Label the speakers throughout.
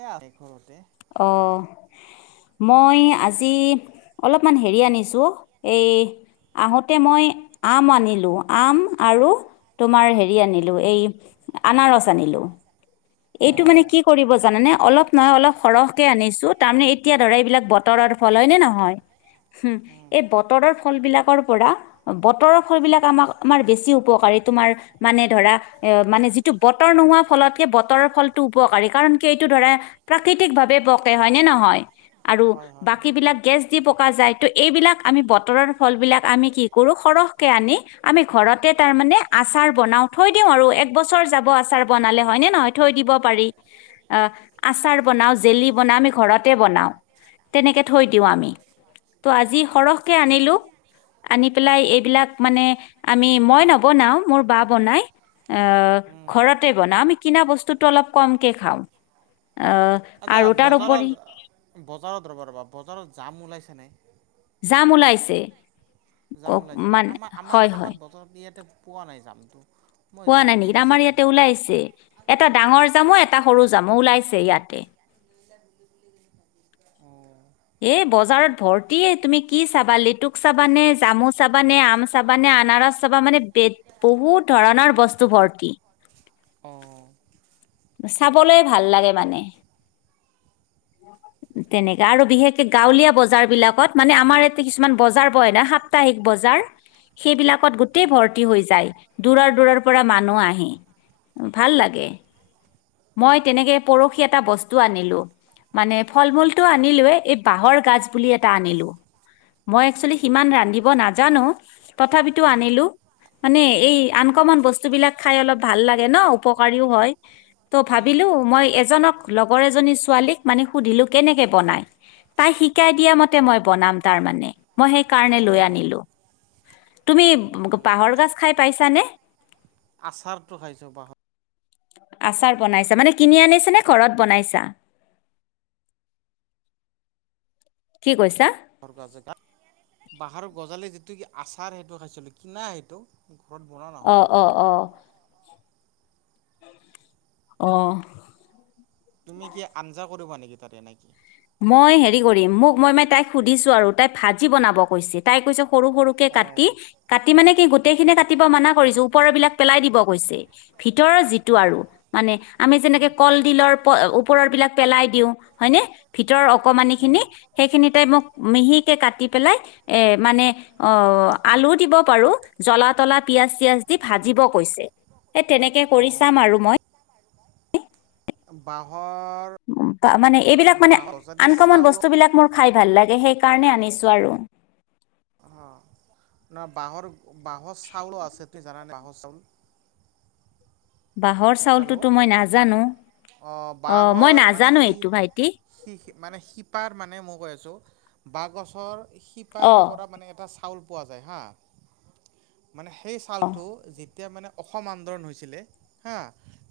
Speaker 1: এয়া আহি ঘৰতে।
Speaker 2: অ'। মই আজি অলপমান হেৰি আনিছো। এই আহোতে মই আম আনিলো। আম আৰু তোমাৰ হেৰি আনিলো এই আনাৰস আনিলো।
Speaker 1: অ
Speaker 2: এইটো মানে কি কৰিব জানানে অলপ এইটো মানে কি কৰিব জানা নে, অলপ সৰহকে আনিছো তাৰমানানে এতিয়া ধৰা এইবিলাক বতৰৰ। ফল হয় ন নহয়
Speaker 1: উম
Speaker 2: এই বতৰৰ ফল বিলাক ৰৰ পৰা, বতৰৰ ফল বিলাক আমাক আমাৰ বেছি উপকাৰী তোমাৰ মানে ধৰা, এ, মানে যিটো বতৰ নোহোৱা ফলতকে বত তৰৰ ফলটো উপকাৰী কাৰণ কি এইটো ধৰা প্ৰাকৃতিক ভাৱে পকে হয় নে নহয়? আৰু
Speaker 1: হয় হয়
Speaker 2: বাকী
Speaker 1: হয়
Speaker 2: বিলাক গেছ দি পকা যায়। ত' এইবিলাক আমি বতৰৰ ফল বিলাক আমি কি কৰো সৰহ আনি আমি ঘৰতে তাৰে মানে আচাৰ বনাও থৈ দিও আৰু এক বছৰ যাব আচাৰ বানালে। হয় ন নহয় থৈ দিব পাৰি। অ আচাৰ বনাওঁ জেলি বনাও আমি ঘৰতে বনাও। তেনেকে থৈ দিওঁ আমি। ত' আজি সৰহকে আনিলো আনি পেলাই এইবিলাক মানে আমি মই নবনাও মোৰ বা বনায়। অ',
Speaker 1: উম
Speaker 2: ঘৰতে বনা, আমি কিনা বচ ভাত অলপ কমকে খাওঁ অ
Speaker 1: আচ্ছা
Speaker 2: আৰু
Speaker 1: বজাৰত
Speaker 2: তাৰপৰি।
Speaker 1: বজাৰত ৰবা ৰবা বজাৰত জাম ওলাইছে নাই।
Speaker 2: জাম ওলাইছে।
Speaker 1: যাম
Speaker 2: ক-
Speaker 1: ওলাইছে না
Speaker 2: মানে
Speaker 1: আমাৰ আমাৰ
Speaker 2: হয় হয়
Speaker 1: আমাৰ বতৰত ইয়াতে পোৱা নাই জামটো। মই
Speaker 2: হোৱা নাই
Speaker 1: জামটো
Speaker 2: নেকি আমাৰ
Speaker 1: বিচাৰি
Speaker 2: ইয়াতে
Speaker 1: আছোঁ
Speaker 2: ওলাইছে, এটা ডাঙৰ জামু, এটা সৰু জামু ওলাইছে ইয়াতে।
Speaker 1: অ [unintelligible]
Speaker 2: এ, বজাৰত ভৰ্তি তুমি কি চাবা, লেতুক চাবানে, জামু চাবানে, আম চাব মানে আনাৰস চাবা মানে বে বহুত ধৰণৰ বস্তু ভৰ্তি।
Speaker 1: অঁ
Speaker 2: [unintelligible] চাবলৈ ভাল লাগে মানে। তেনেকা আৰু বিশেষকে গাঁৱলীয়া বজাৰ বিলাকত মানেআমাৰ ইয়াতে কিছুমান বজাৰ বয় ন সাপ্তাহিক বজাৰ সেইবিলাকত গোটেই ভৰ্তি হৈ যায় দূৰৰ - দূৰৰ পৰা মানুহ আহি। ভাল লাগে। মই তেনেকে পৰহি এটা বস্তু আনিলো মানে ফল মূলতটো আনিলোয়ে। এই বাঁহৰ গাজ বুলি এটা আনিলো। মই একচোৱেলি সিমান ৰান্ধিব নাজানো তথাপিতো আনিলো। মানে এই আনকমন বস্তু বিলাক খাই অলপ ভাল লাগে ন উপকাৰীও হয় ত' ভাবিলো। মই এজনক লগৰ এজনী ছোৱালীক মানে সুধিলো কেনেকে বনাই। তাক শিকাই দিয়া মতে মই বনাম তাৰ মানে। মই সেই কাৰণে লৈ
Speaker 1: অঁ
Speaker 2: আনিলো তুমি পাহৰ গছ খাই পাইছ চানে।
Speaker 1: আচাৰটো খাইছোঁ বাহৰ
Speaker 2: আচাৰ বনাইছা মানে কিনি আনিছা নে ঘৰত বনাইছা? [inaudible] কি কৈছা?
Speaker 1: গজা বাঁহৰ গজালি যিটো কি আচাৰ সেইটো খাইছিলো কিনা সেইটো। ঘৰত বনোৱা
Speaker 2: অ
Speaker 1: নহয়
Speaker 2: অ অ। আহ।
Speaker 1: তুমি কি আঞ্জা কৰিবা নেকি তাৰে এ নেকি।
Speaker 2: মই হেৰি কৰিম মোক মই মানে তাইক সুধিছো আৰু তাই ভাজি বনাব কৈছে, তাই কৈছ সৰু সৰুকে
Speaker 1: অঁ
Speaker 2: কাটি কাটি মানে কি গোটেইখিনি কাটিব মাননা কৰিছো ওপৰৰ বিলাক পেলাই দিব কৈছে। ভিতৰৰ যিটো আৰু মানে আমি যেনেকে কলডিলৰ ওপৰ বিলাক পেলাই দিওঁ হয়নে ভিতৰৰ অকণমানিখিনি সেইখিনিতোই মোক মিহিকে কাটি পেলাই এ মানে অ আলু দিব পাৰো জল তলা দি পিয়াজ চিয়াজ দি ভাজিব কৈছে সেই তেনেকে কৰি চাম আৰু মই।
Speaker 1: বাহ
Speaker 2: উম মানে এইবিলাক মানে
Speaker 1: বাঁহৰ যদি
Speaker 2: আনকমন
Speaker 1: চাউল
Speaker 2: বস্তু বিলাক মোৰ খাই ভাল লাগে সেইকাৰণে আনিছোঁ আৰু।
Speaker 1: অ ন বাঁহৰ বাঁহৰ চাউলো আছে তুমি জানানে বাঁহৰ চাউল
Speaker 2: বাঁহৰ চাউলটোতো
Speaker 1: হেল্ল'
Speaker 2: মই নাজানো
Speaker 1: অঁ
Speaker 2: অ, মই
Speaker 1: বাঁহৰ মানে
Speaker 2: নাজানো
Speaker 1: সি
Speaker 2: এইটো ভাইটি।
Speaker 1: সি মানে শিপাৰ মানে মই কৈ আছোঁ বাঁহগছৰ
Speaker 2: অ
Speaker 1: শিপাৰ পৰা মানে এটা চাউল পোৱা যায় হা, সেই
Speaker 2: অ
Speaker 1: ফাল টো। এতিয়া মানে অসম আন্দোলন হৈছিলে হা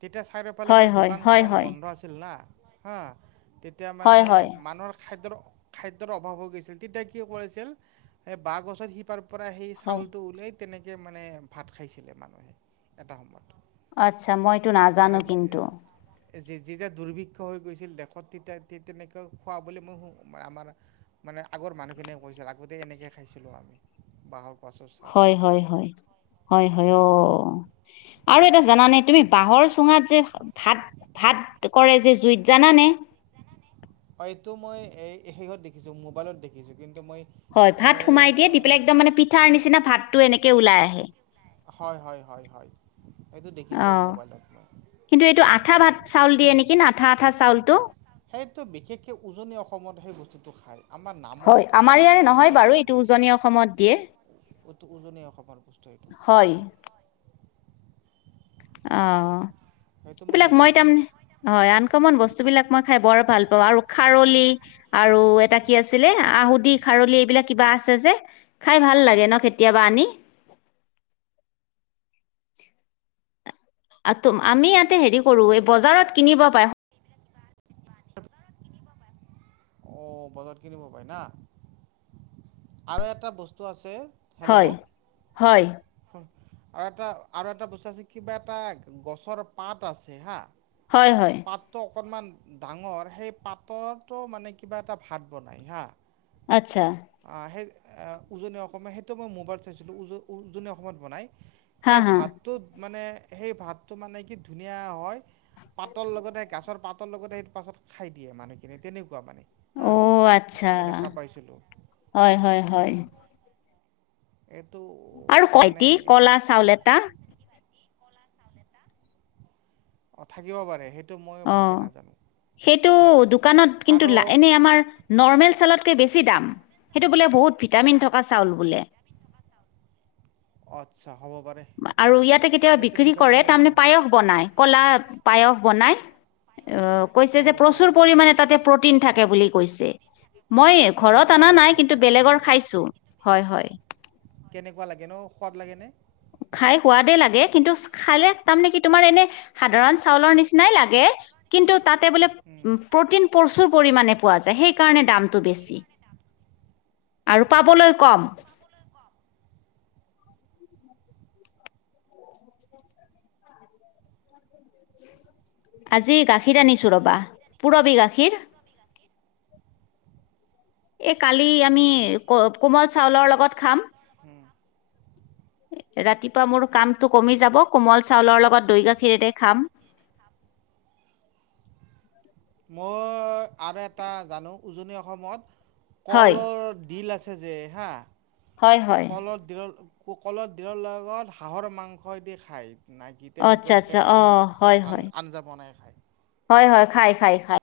Speaker 1: তেতিয়া চাই পৈ পেলে
Speaker 2: হয়
Speaker 1: মানে
Speaker 2: হয়
Speaker 1: দোকান
Speaker 2: হয়
Speaker 1: চোকান
Speaker 2: হয়
Speaker 1: বন্ধ আছিল না হা। তেতিয়া মানে
Speaker 2: হয় হয়
Speaker 1: মানুহৰ খাইদ্ৰ খাদ্যৰ অভাৱ হৈ গৈছিল তেতিয়া কি কৰিছিল এ বাহ গছৰ সিপাৰ পৰা সেই
Speaker 2: হয়।
Speaker 1: চাউলটো উলিয়াই তেনেকে মানে ভাত খাইছিলে মানুহে এটা সময়ত
Speaker 2: আচ্ছা মইতো নাজানো কিন্তু।
Speaker 1: যে যেতিয়া দুৰ্ভিক্ষ হৈ গৈছিল দেশত তেতিয়া তেনেকৈ খুৱাবলৈ মই আমাৰ মানে আগৰ মানুহখিনিয়ে কৈছিল আগতেই এনেকে খাইছিলোঁ আমি বাঁহৰ গছৰ
Speaker 2: হয়
Speaker 1: চাউল
Speaker 2: হয় হয় হয় হয় অ আৰু এটা জানা নে তুমি? বাঁহৰ চুঙাত যে ভাত ভাত কৰে যে জুইত জানানে?
Speaker 1: হয় এইটো মই এই শেষত দেখিছো মোবাইলত দেখিছো কিন্তু মই
Speaker 2: হয় ভাত
Speaker 1: এনেই
Speaker 2: সোমাই দিয়ে দি পেলাই একদম মানে পিঠাৰ নিচিনা ভাতটো এনেকে ওলাই আহে।
Speaker 1: হয়- হয়- হয়- হয় এইটো দেখিছো
Speaker 2: অ
Speaker 1: মোবাইলত হয়।
Speaker 2: কিন্তু এইটো আঠা ভাত চাউল দিয়ে নেকি আঠা আঠা চাউলটো।
Speaker 1: সেইতটো বিশেষকে উজনি অসমত সেই বস্তুটো খায়। আমাৰ
Speaker 2: হয়
Speaker 1: নামনিত তাতে
Speaker 2: আমাৰ ইয়াৰে নহয়
Speaker 1: প্ৰচলনটো
Speaker 2: বাৰু এইটো উজনি অসমত দিয়ে।
Speaker 1: অটো উজননে অসমান পুষ্ট এইটো।
Speaker 2: হয় অ
Speaker 1: সেইটো
Speaker 2: এইবিলাক মই
Speaker 1: দেখিছোঁ
Speaker 2: তাম অ আন অকমান বস্তু বিলাক মই খাই বৰ ভাল পাওঁ আৰু খাৰলি আৰু এটা কি আছিলে আহুদি আৰলি এইবিলাক কিবা আছে যে খাই ভাল লাগে ন, কেতিয়াবা আনি। [inaudible] আ তুম আমি ইয়াতে হেৰি কৰো এই বজাৰত কিনিব পাই।
Speaker 1: অ, বজাৰত কিনিব পাই না আৰু এটা বস্তু আছে
Speaker 2: হয়-হয়।
Speaker 1: অ, এটা আৰু এটা বস্তু আছে কিবা এটা গছৰ পাত আছে হা
Speaker 2: হয়-হয়।
Speaker 1: অকনমান ডাঙৰ সেই পাততো মানে কিবা এটা ভাত বনাই হা
Speaker 2: আচ্ছা।
Speaker 1: আ, উজনি অসমে সেইটো মই মোবাইলত চাইছিলোঁ উজ - উজনি অসমত বনাই।
Speaker 2: হা
Speaker 1: সেই
Speaker 2: হা
Speaker 1: ভাতটো মানে সেই ভাতটো মানে কি ধুনীয়া হয়। পাতৰ লগতে গাছৰ পাতৰ লগতে সেইটো পাছত খাই দিয়ে মানুহখিনি তেনেকুৱা মানে। হা
Speaker 2: অ' আচ্ছা
Speaker 1: মই দেখা পাইছিলোঁ
Speaker 2: হয়-হয়-হয়।
Speaker 1: এইটো
Speaker 2: আৰু [unintelligible]
Speaker 1: মানে
Speaker 2: টি কলা চাউল এটা
Speaker 1: অ থাকিব পাৰে সেইটো মই
Speaker 2: অঁ
Speaker 1: ভালকে নাজানো।
Speaker 2: সেইটো দোকানত কিন্তু
Speaker 1: আৰু
Speaker 2: এনে আমাৰ নৰ্মেল চাউলতকে বেছি। দাম সিটো বলে বহুত ভিটামিন থকা চাউল।
Speaker 1: আচ্ছা হ'ব পাৰে
Speaker 2: আৰু ইয়াতে কেতিয়াবা
Speaker 1: সেইটোৰ
Speaker 2: বিক্ৰী
Speaker 1: বিষয়ে মই
Speaker 2: কৰে,
Speaker 1: কিন্তু
Speaker 2: তাৰমানে
Speaker 1: নাই
Speaker 2: পায়স বনাই কলা। পায়স বনায়। আহ কৈছে
Speaker 1: অঁ
Speaker 2: যে প্ৰচুৰ
Speaker 1: হ'ব
Speaker 2: পৰিমাণে
Speaker 1: পাৰে
Speaker 2: তাতে প্ৰটিন থাকে বুলি কৈছে। মই
Speaker 1: সেইটো
Speaker 2: ঘৰত অনা
Speaker 1: সিমান
Speaker 2: নাই
Speaker 1: ভালকৈ
Speaker 2: কিন্তু বেলেগৰ
Speaker 1: নাজানো
Speaker 2: খাইছো হয়-হয়।
Speaker 1: কেনেকুৱা লাগে ন সোৱাদ লাগে নে।
Speaker 2: খাই সোৱাদে লাগে কিন্তু খালে তাৰমানে কি তোমাৰ এনে সাধাৰণ চাউলৰ নিচিনাই লাগে। কিন্তু তাতে বোলে প্ৰটিন প্ৰচুৰ পৰিমাণে পোৱা যায় সেইকাৰণে দাম। বেছি আৰু পাবলৈ কম। [inaudible] আজি গাখীৰ আনিছো ৰবা পুৰবি গাখীৰ। এই কালি আমি ক কোমল চাউলৰ লগত খাম। ৰাতিপুৱা মোৰ কামটো কমি যাব কোমল চাউলৰ লগত দৈ গাখীৰেৰে খাম। [inaudible]
Speaker 1: মই আৰু এটা জানো উজনি অসমত
Speaker 2: হয়
Speaker 1: কলৰ ডিল আছে। যে হা
Speaker 2: হয় হয়
Speaker 1: কলৰ ডিলৰ কলত দিলৰ লগত হাঁহৰ মাংসদি খায়। না কি
Speaker 2: অঁ আচ্ছা আচ্ছা
Speaker 1: তেনেকুৱাকে এখন
Speaker 2: অঁ হয়
Speaker 1: আ
Speaker 2: হয়
Speaker 1: আঞ্জা বনাই খায়।
Speaker 2: খায় খায়।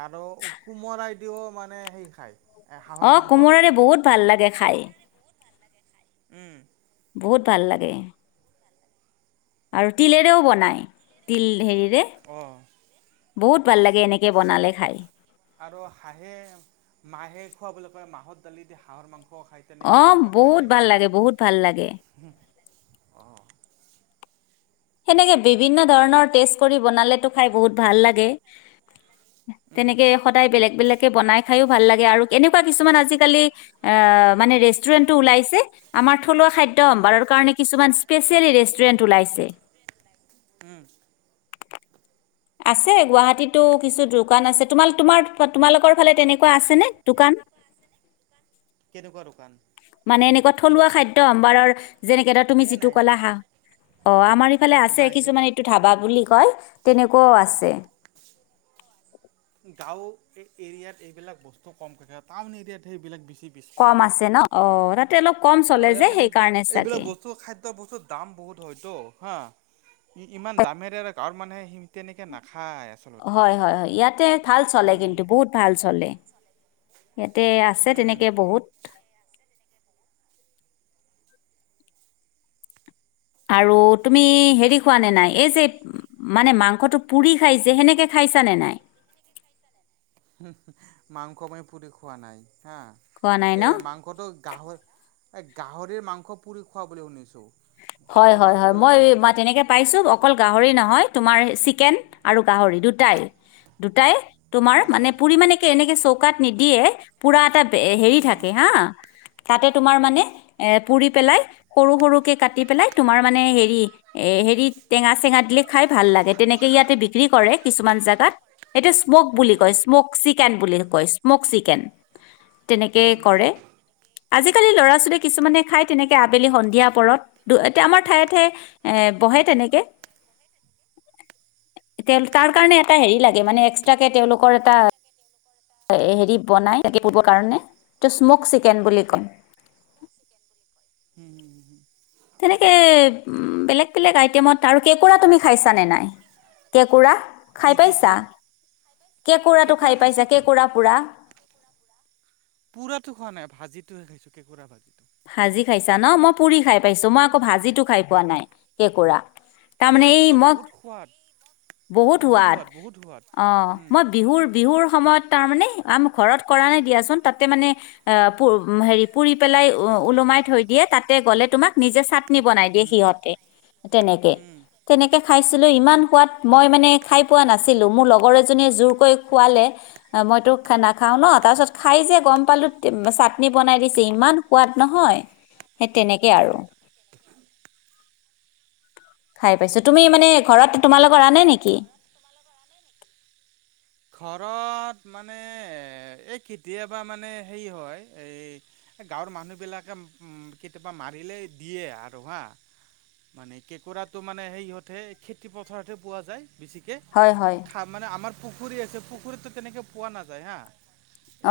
Speaker 1: আৰু কোমৰাইদিও মানে সে খাই।
Speaker 2: অ কোমোৰাৰে বহুত ভাল লাগে খাই।
Speaker 1: উম।
Speaker 2: বহুত ভাল লাগে। আৰু তিলেৰেও বনায় তিল হেৰিৰে
Speaker 1: অ'।
Speaker 2: বহুত ভাল লাগে এনেকে বনালে খাই।
Speaker 1: আৰু হাঁহে মাহে খোৱা বুলি কয়, মাহত দালি দি হাঁহৰ মাংস। খায় তেনেকৈ
Speaker 2: অ
Speaker 1: যে কয়
Speaker 2: বহুত
Speaker 1: হাঁহে
Speaker 2: ভাল
Speaker 1: মাহে।
Speaker 2: লাগে বহুত ভাল লাগে।
Speaker 1: [inaudible]
Speaker 2: সেনেকে বিভিন্ন ধৰণৰ টেষ্ট কৰি বনালেতো খাই বহুত ভাল লাগে।
Speaker 1: উম
Speaker 2: তেনেকে সদায় বেলেগ বেলেগকে বনাই খাইও ভাল লাগে আৰু কেনেক এনেকোৱা কিছুমান কালি আজি ৰেষ্টুৰেণ্টও ওলাইছে আমাৰ থুলোৱা খাদ্য
Speaker 1: উম
Speaker 2: সম্ভাৰৰ কাৰনে কিছুমান স্পেচিয়েলি ৰেষ্টুৰেণ্ট ওলাইছে।
Speaker 1: উম'।
Speaker 2: [inaudible] আছে গুৱাহাটীতো কিছু দোকান আছে তোম তোমাৰ তোমালোকৰ ফালে তেনেকুৱা আছে নে দোকান [unintelligible]
Speaker 1: কেনেকুৱা দোকান
Speaker 2: মানে এনেকুৱা থলুৱা খাদ্য আম বাৰৰ যেনেকে ধৰা তুমি
Speaker 1: এ
Speaker 2: যিটো
Speaker 1: নাই
Speaker 2: ক'লা
Speaker 1: নাই
Speaker 2: হাঁ অ' আমাৰ ফালে আছে
Speaker 1: নাই দে
Speaker 2: কিছুমানে এইটো ধাবা বুলি কয় তেনেকুৱাও আছে
Speaker 1: গাঁও এৰিয়াত এইবিলাক বস্তু কমকৈ থাক টাউন এৰিয়াত সেইবিলাক বে
Speaker 2: কম আছে ন, অ, তাতে অলপ কম
Speaker 1: ত
Speaker 2: চলে
Speaker 1: ইয়াত
Speaker 2: যে
Speaker 1: মানে
Speaker 2: সেইকাৰণে
Speaker 1: এইবিলাক
Speaker 2: চাগে
Speaker 1: বস্তু খাদ্য বস্তুৰ দাম বহুত হয়তো হা ইমান দামেৰে গাঁৱৰ মানুহে তেনেকৈ নাখায় আচলতে
Speaker 2: হয় হয় হয় ইয়াতে ভাল চলে
Speaker 1: উম
Speaker 2: কিন্তু বহুত ভাল চলে ইয়াতে আছে
Speaker 1: উম
Speaker 2: তেনেকে বহুত আৰু তুমি হেৰি খোৱা নে নাই এই যে মানে মাংসটো পুৰি খাই যে সেনেকে খাই নে নাই
Speaker 1: মাংস মই পুৰি খোৱা নাই হা,
Speaker 2: খোৱা নাই ন
Speaker 1: এই মাংসটো গাহৰ এই গাহৰিৰ মাংস পুৰি খোৱা বুলি শুনিছোঁ
Speaker 2: হয়
Speaker 1: গাহৰি
Speaker 2: হয়
Speaker 1: মাংস
Speaker 2: হয়
Speaker 1: বোলে
Speaker 2: মই
Speaker 1: পুৰি
Speaker 2: ম
Speaker 1: খায়
Speaker 2: তেনেকে পাইছো অকল গাহৰি নহয় তোমাৰ চিকেন আৰু গাহৰি দুটাই মানে তোমাৰ
Speaker 1: আচ্ছা
Speaker 2: পুৰি মানে কি এনেকে কাত নিদিয়ে পুৰা এটা হেৰি
Speaker 1: উম
Speaker 2: থাকে হাঁ তাতে তোমাৰ মানে এ পুৰি পেলাই সৰু সৰুকে কাটি কাতি পেলাই তোমাৰ মানে হেৰি এ হেৰিত টেঙা চেঙা দিলে খাই ভাল লাগে তেনেকে ইয়াতে বিক্ৰী কৰে কিছুমান জেগাত হেইটো স্মক বুলি
Speaker 1: উম
Speaker 2: কয় স্মক চিকেন বুলি কয় স্মক চিকেন তেনেকে
Speaker 1: উম উম
Speaker 2: কৰে
Speaker 1: উম
Speaker 2: আজিকালি ল'ৰা ছোৱালীয়ে কিছুমানে খাই তেনেকে আবেলি সন্ধিয়া পৰত এতিয়া আমাৰ ঠায়ে ঠায়ে এ বহে তেনেকে তেওঁ তাৰ কাৰণে এটা হেৰি লাগে মানে এক্সট্ৰাকে তেওঁলোকৰ এটা হেৰি বনাইৰ কাৰণে ত স্মক চিকেন বুলি ক'ম
Speaker 1: উম উম
Speaker 2: তেনেকে বেলেগ বেলেগ আইটেমত আৰু কেঁকোৰা তুমি খাইছানে নাই? কেঁকোৰা।
Speaker 1: কি
Speaker 2: খাই
Speaker 1: কি
Speaker 2: পাইছা
Speaker 1: কি
Speaker 2: কেঁকোৰাটো
Speaker 1: কেঁকোৰা
Speaker 2: খাই পাইছা
Speaker 1: খাইছোঁ
Speaker 2: কেঁকোৰা পুৰা
Speaker 1: পুৰা খোৱা নাই ভাজিহে খাইছো কেঁকুৰা ভাজি
Speaker 2: ভাজি খাইছা ন মই পুৰি খাই পাইছো মই আকৌ ভাজিতো খাই পোৱা নাই কেঁকুৰা
Speaker 1: সেই
Speaker 2: তাৰমানে এই
Speaker 1: কৰাটোতো
Speaker 2: মই
Speaker 1: বহুত সোৱাদ
Speaker 2: বহুত সোৱাদ অ
Speaker 1: উম,
Speaker 2: মই বিহুৰ বিহুৰ সময়ত তাৰ মানে আমি ঘৰত কৰা নাই দিয়াচোন তাতে মানে অ' প হেৰি পুৰি পেলাই ওলমাই থৈ দিয়ে তাতে গ'লে তোমাক নিজে চাদ বনাই দিয়ে
Speaker 1: উম,
Speaker 2: সিহঁতে তেনেকে
Speaker 1: উম,
Speaker 2: তেনেকে খাইছিলো মই মানে ইমান সোৱাদ মই মানে খাই পোৱা নাছিলো মো লগৰ এজনীয়ে জোৰ কৰি খোৱালে মইতো নাখাওঁ ন, তাৰপিছত খাই যে গম পালোঁ চাটনি বনাই দিছে ইমান সোৱাদ নহয়, সেই তেনেকে আৰু।
Speaker 1: উম,
Speaker 2: খাই পাইছো তুমি মানে
Speaker 1: উম।
Speaker 2: ঘৰত তোমালোকৰ আনে নেকি
Speaker 1: ঘৰত মানে এই কেতিয়াবা মানে হেৰি হয় এই গাঁৱৰ মানুহবিলাকে কেতিয়াবা মাৰিলেই দিয়ে আৰু হা মানে কেঁকোৰাটো মানে সেই ইহঁতহে, খেতি পথাৰত হে পোৱা যায়। বেছিকে
Speaker 2: হয় হয়
Speaker 1: খা মানে আমাৰ পুখুৰী আছে পুখুৰীতো তেনেকে পোৱা নাযায় হা।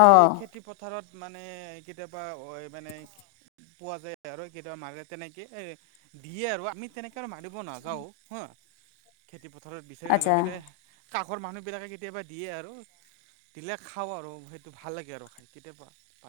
Speaker 2: অ
Speaker 1: এই খেতি পথাৰত মানে কেতিয়াবা মানে পোৱা যায়, আৰু কেতিয়াবা মাৰিলে তেনেকে এ দিয়ে আৰু আমি তেনেকে আৰু মাৰিব নাযাও হা। খেতি পথাৰত বিচাৰি নাযাওঁ,
Speaker 2: আচ্ছা
Speaker 1: কিন্ত কাষৰ মানুহ বিলাকে কেতিয়াবা দিয়ে আৰু, দিলে খাওঁ আৰু, সেইটো ভাল লাগে আৰু খাই কেতিয়াবা প